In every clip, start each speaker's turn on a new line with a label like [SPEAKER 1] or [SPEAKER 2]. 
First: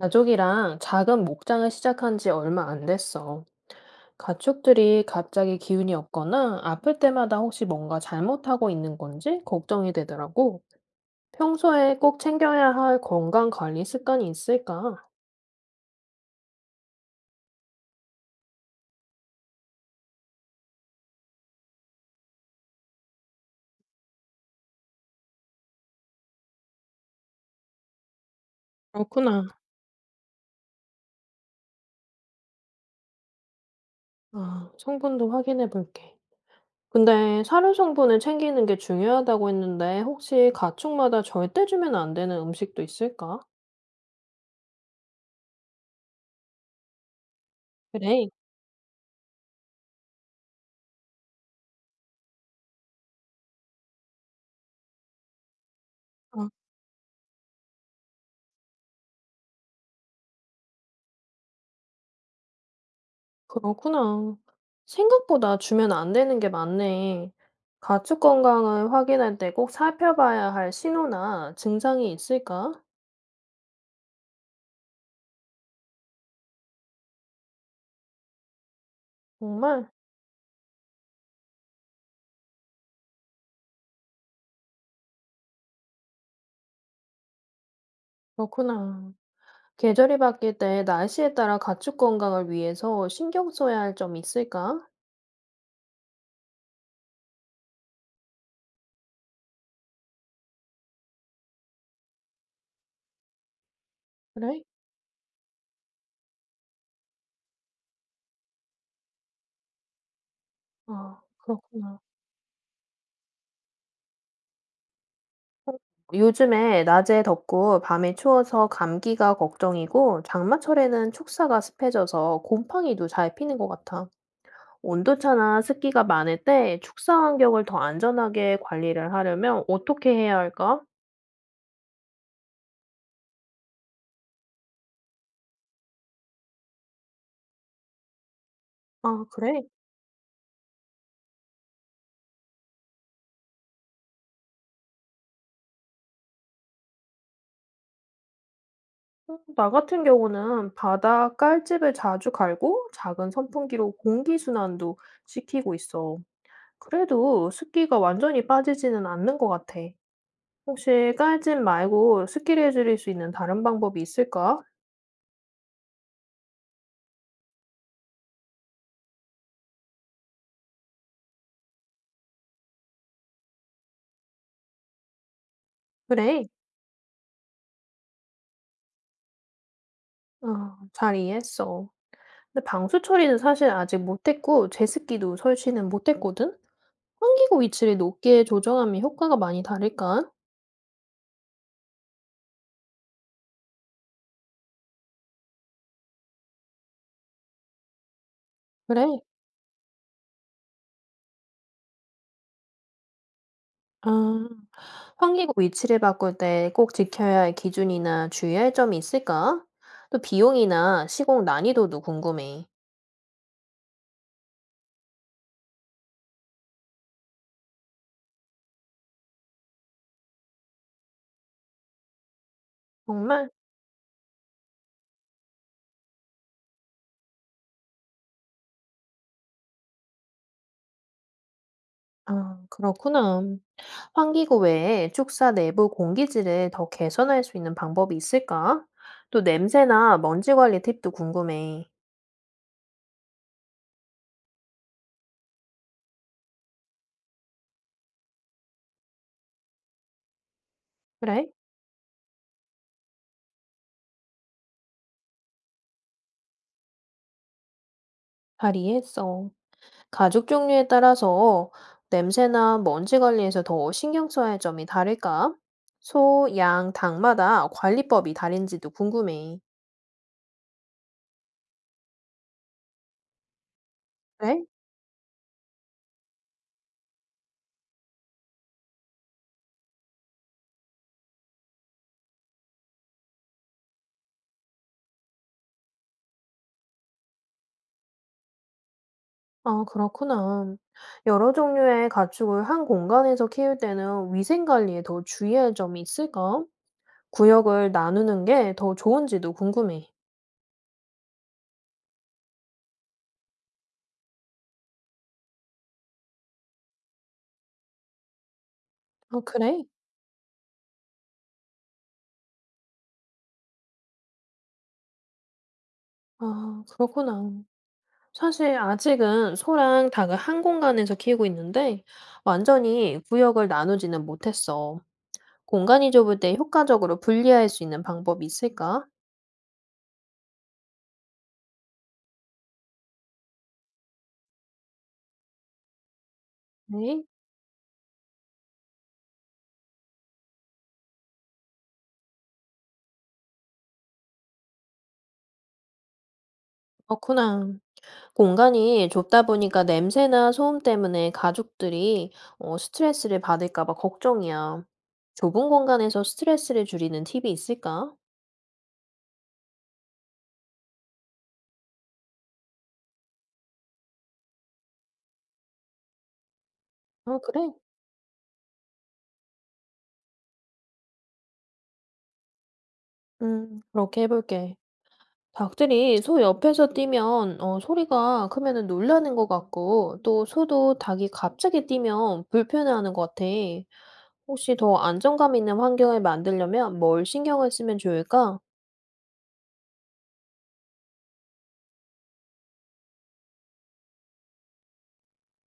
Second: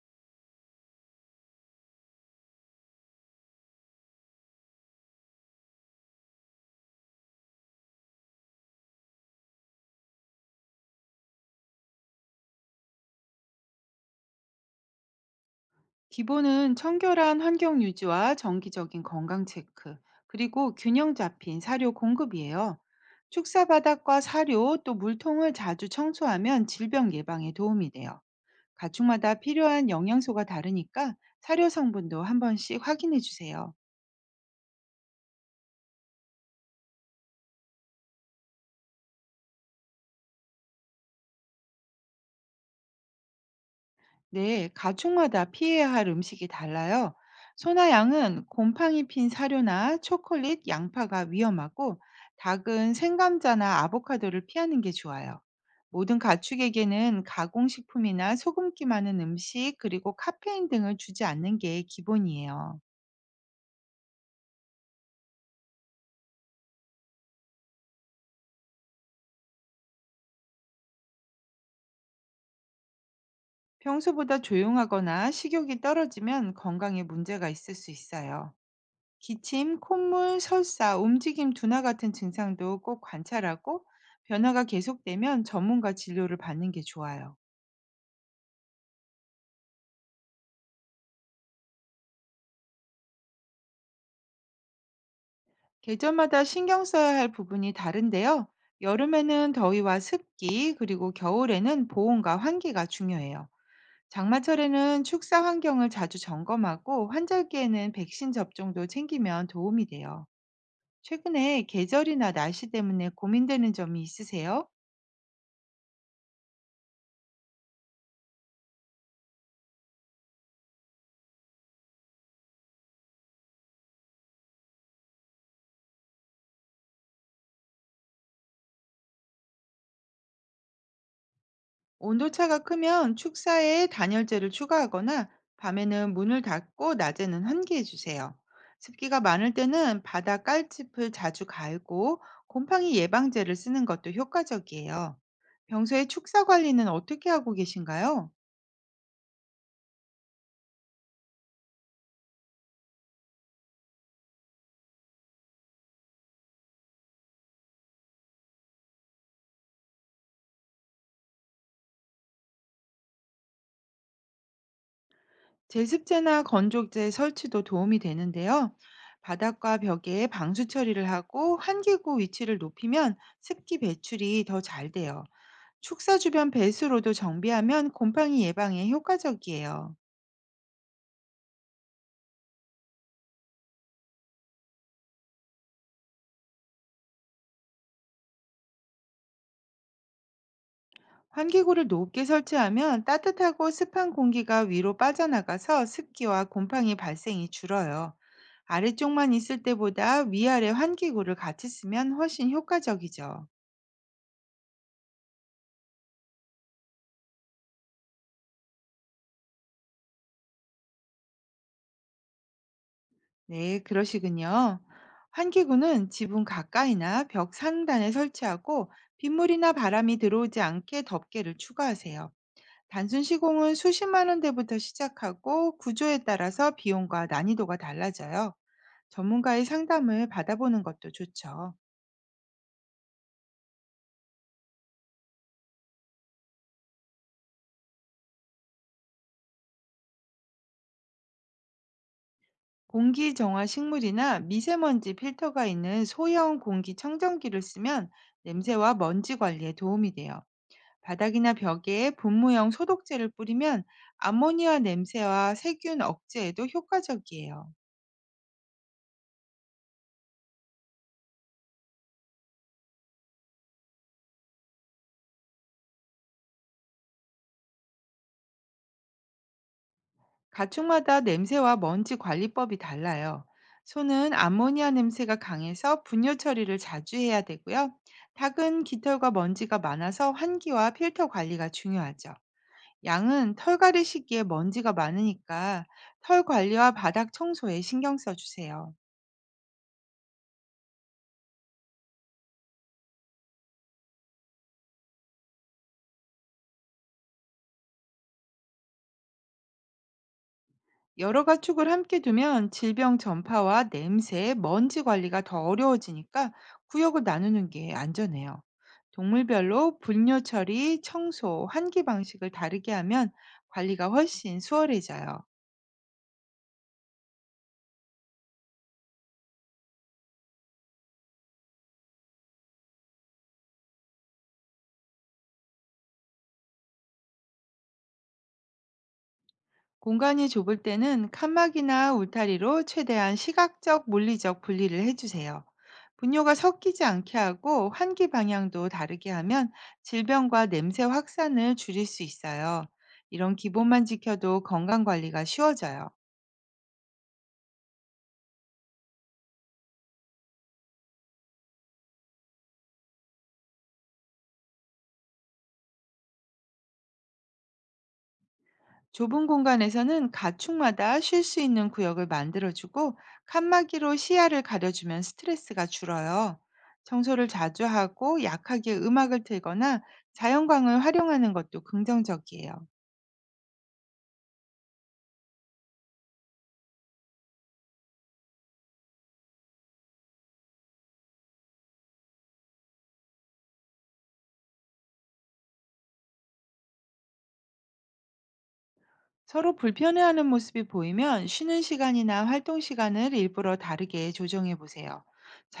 [SPEAKER 1] 가족이랑 작은 목장을 시작한 지 얼마 안 됐어. 가축들이 갑자기 기운이 없거나 아플 때마다 혹시 뭔가 잘못하고 있는 건지 걱정이 되더라고. 평소에 꼭 챙겨야 할 건강 관리 습관이 있을까?
[SPEAKER 2] 기본은 청결한 환경 유지와 정기적인 건강 체크, 그리고 균형 잡힌 사료 공급이에요. 축사 바닥과 사료 또 물통을 자주 청소하면 질병 예방에 도움이 돼요. 가축마다
[SPEAKER 1] 그렇구나.
[SPEAKER 2] 필요한 영양소가 다르니까 사료 성분도 한 번씩 확인해 주세요.
[SPEAKER 1] 아, 성분도 확인해 볼게. 근데 사료 성분을 챙기는 게 중요하다고 했는데 혹시 가축마다 절대 주면 안 되는 음식도 있을까?
[SPEAKER 2] 네, 가축마다 피해야 할 음식이 달라요. 소나
[SPEAKER 1] 그래.
[SPEAKER 2] 양은 곰팡이 핀 사료나 초콜릿, 양파가 위험하고, 닭은 생감자나 아보카도를 피하는 게 좋아요. 모든 가축에게는 가공식품이나 소금기 많은 음식, 그리고 카페인 등을 주지 않는 게 기본이에요.
[SPEAKER 1] 그렇구나. 생각보다 주면 안 되는 게 많네. 가축 건강을 확인할 때 꼭 살펴봐야 할 신호나 증상이 있을까?
[SPEAKER 2] 평소보다 조용하거나 식욕이 떨어지면 건강에 문제가 있을 수 있어요. 기침,
[SPEAKER 1] 정말?
[SPEAKER 2] 콧물, 설사, 움직임 둔화 같은 증상도 꼭 관찰하고 변화가 계속되면 전문가 진료를 받는 게 좋아요.
[SPEAKER 1] 그렇구나. 계절이 바뀔 때 날씨에 따라 가축 건강을 위해서 신경 써야 할 점 있을까?
[SPEAKER 2] 계절마다 신경 써야 할 부분이 다른데요. 여름에는 더위와 습기, 그리고 겨울에는 보온과 환기가 중요해요.
[SPEAKER 1] 그래?
[SPEAKER 2] 장마철에는 축사 환경을 자주 점검하고 환절기에는 백신 접종도 챙기면 도움이 돼요.
[SPEAKER 1] 아,
[SPEAKER 2] 최근에
[SPEAKER 1] 그렇구나.
[SPEAKER 2] 계절이나 날씨 때문에 고민되는 점이 있으세요?
[SPEAKER 1] 어, 요즘에 낮에 덥고 밤에 추워서 감기가 걱정이고 장마철에는 축사가 습해져서 곰팡이도 잘 피는 것 같아. 온도차나 습기가 많을 때 축사 환경을 더 안전하게 관리를 하려면 어떻게 해야 할까?
[SPEAKER 2] 온도차가 크면 축사에 단열재를 추가하거나 밤에는 문을 닫고 낮에는 환기해 주세요. 습기가
[SPEAKER 1] 아,
[SPEAKER 2] 많을
[SPEAKER 1] 그래?
[SPEAKER 2] 때는 바닥 깔집을 자주 갈고 곰팡이 예방제를 쓰는 것도 효과적이에요. 평소에 축사 관리는 어떻게 하고 계신가요?
[SPEAKER 1] 나 같은 경우는 바다 깔집을 자주 갈고 작은 선풍기로 공기 순환도 시키고 있어. 그래도 습기가 완전히 빠지지는 않는 것 같아. 혹시 깔집 말고 습기를 줄일 수 있는 다른 방법이 있을까?
[SPEAKER 2] 제습제나 건조제 설치도 도움이 되는데요. 바닥과 벽에 방수 처리를 하고 환기구 위치를 높이면 습기 배출이 더 잘 돼요. 축사
[SPEAKER 1] 그래.
[SPEAKER 2] 주변 배수로도 정비하면 곰팡이 예방에 효과적이에요.
[SPEAKER 1] 아, 잘 이해했어. 근데 방수 처리는 사실 아직 못했고, 제습기도 설치는 못했거든? 환기구 위치를 높게 조정하면 효과가 많이 다를까?
[SPEAKER 2] 환기구를 높게 설치하면 따뜻하고 습한 공기가 위로 빠져나가서 습기와 곰팡이 발생이 줄어요.
[SPEAKER 1] 그래?
[SPEAKER 2] 아래쪽만 있을 때보다 위아래 환기구를 같이 쓰면 훨씬 효과적이죠.
[SPEAKER 1] 아, 환기구 위치를 바꿀 때 꼭 지켜야 할 기준이나 주의해야 할 점이 있을까? 또 비용이나 시공 난이도도 궁금해.
[SPEAKER 2] 네, 그러시군요. 환기구는 지붕 가까이나 벽 상단에 설치하고 빗물이나 바람이 들어오지 않게 덮개를 추가하세요. 단순
[SPEAKER 1] 정말?
[SPEAKER 2] 시공은 수십만 원대부터 시작하고 구조에 따라서 비용과 난이도가 달라져요. 전문가의 상담을 받아보는 것도 좋죠.
[SPEAKER 1] 아, 그렇구나. 환기구 외에 축사 내부 공기질을 더 개선할 수 있는 방법이 있을까? 또 냄새나 먼지 관리 팁도 궁금해.
[SPEAKER 2] 공기 정화 식물이나 미세먼지 필터가 있는 소형 공기 청정기를 쓰면 냄새와 먼지 관리에 도움이 돼요.
[SPEAKER 1] 그래?
[SPEAKER 2] 바닥이나 벽에 분무형 소독제를 뿌리면 암모니아 냄새와 세균 억제에도 효과적이에요.
[SPEAKER 1] 잘 이해했어. 가죽 종류에 따라서 냄새나 먼지 관리에서 더 신경 써야 할 점이 다를까? 소, 양, 닭마다 관리법이 다른지도 궁금해.
[SPEAKER 2] 가축마다 냄새와 먼지 관리법이 달라요. 소는
[SPEAKER 1] 그래?
[SPEAKER 2] 암모니아 냄새가 강해서 분뇨 처리를 자주 해야 되고요. 닭은 깃털과 먼지가 많아서 환기와 필터 관리가 중요하죠. 양은 털갈이 시기에 먼지가 많으니까 털 관리와 바닥 청소에 신경 써주세요.
[SPEAKER 1] 아, 그렇구나. 여러 종류의 가축을 한 공간에서 키울 때는 위생 관리에 더 주의해야 할 점이 있을까? 구역을 나누는 게 더 좋은지도 궁금해.
[SPEAKER 2] 여러 가축을 함께 두면 질병 전파와 냄새, 먼지 관리가 더 어려워지니까 구역을 나누는 게 안전해요.
[SPEAKER 1] 아, 그래?
[SPEAKER 2] 동물별로 분뇨 처리, 청소, 환기 방식을 다르게 하면 관리가 훨씬 수월해져요.
[SPEAKER 1] 아, 그렇구나. 사실 아직은 소랑 닭을 한 공간에서 키우고 있는데 완전히 구역을 나누지는 못했어. 공간이 좁을 때 효과적으로 분리할 수 있는 방법이 있을까?
[SPEAKER 2] 공간이 좁을 때는 칸막이나 울타리로 최대한 시각적, 물리적 분리를 해주세요. 분뇨가 섞이지
[SPEAKER 1] 네.
[SPEAKER 2] 않게 하고 환기 방향도 다르게 하면 질병과 냄새 확산을 줄일 수 있어요. 이런 기본만 지켜도 건강 관리가 쉬워져요.
[SPEAKER 1] 그렇구나. 공간이 좁다 보니까 냄새나 소음 때문에 가족들이 스트레스를 받을까 봐 걱정이야. 좁은 공간에서 스트레스를 줄이는 팁이 있을까?
[SPEAKER 2] 좁은 공간에서는 가축마다 쉴 수 있는 구역을 만들어주고 칸막이로 시야를 가려주면 스트레스가 줄어요.
[SPEAKER 1] 어,
[SPEAKER 2] 청소를
[SPEAKER 1] 그래?
[SPEAKER 2] 자주 하고 약하게 음악을 틀거나 자연광을 활용하는 것도 긍정적이에요.
[SPEAKER 1] 그렇게 해볼게. 닭들이 소 옆에서 뛰면 소리가 크면 놀라는 것 같고 또 소도 닭이 갑자기 뛰면 불편해하는 것 같아. 혹시 더 안정감 있는 환경을 만들려면 뭘 신경을 쓰면 좋을까?
[SPEAKER 2] 서로 불편해하는 모습이 보이면 쉬는 시간이나 활동 시간을 일부러 다르게 조정해 보세요.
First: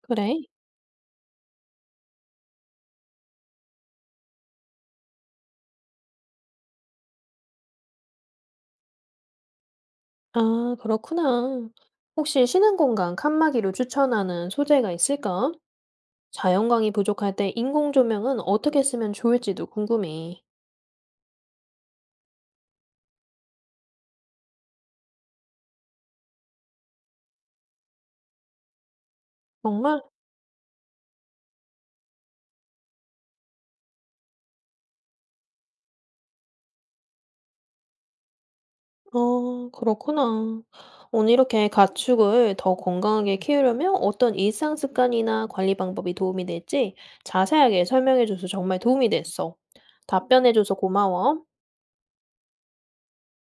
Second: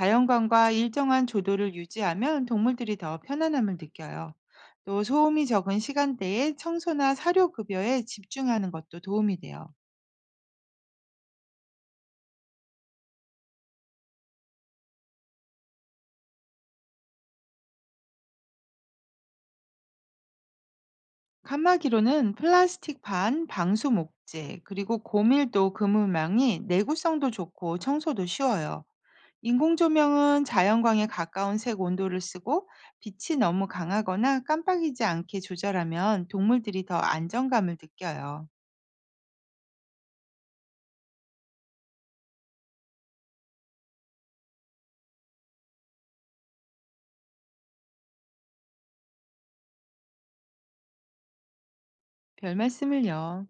[SPEAKER 1] 그래?
[SPEAKER 2] 일정한 조도를 유지하면 동물들이 더 편안함을 느껴요. 또 소음이 적은 시간대에 청소나 사료 급여에 집중하는 것도 도움이 돼요.
[SPEAKER 1] 아, 그렇구나. 혹시 쉬는 공간 칸막이로 추천하는 소재가 있을까? 자연광이 부족할 때 인공 조명은 어떻게 쓰면 좋을지도 궁금해.
[SPEAKER 2] 칸막이로는 플라스틱 반, 방수 목재, 그리고 고밀도 그물망이 내구성도 좋고 청소도 쉬워요. 인공
[SPEAKER 1] 정말?
[SPEAKER 2] 조명은 자연광에 가까운 색 온도를 쓰고 빛이 너무 강하거나 깜빡이지 않게 조절하면 동물들이 더 안정감을 느껴요.
[SPEAKER 1] 아, 그렇구나. 오늘 이렇게 가축을 더 건강하게 키우려면 어떤 일상 습관이나 관리 방법이 도움이 될지 자세하게 설명해줘서 정말 도움이 됐어. 답변해줘서 고마워.
[SPEAKER 2] 별 말씀을요.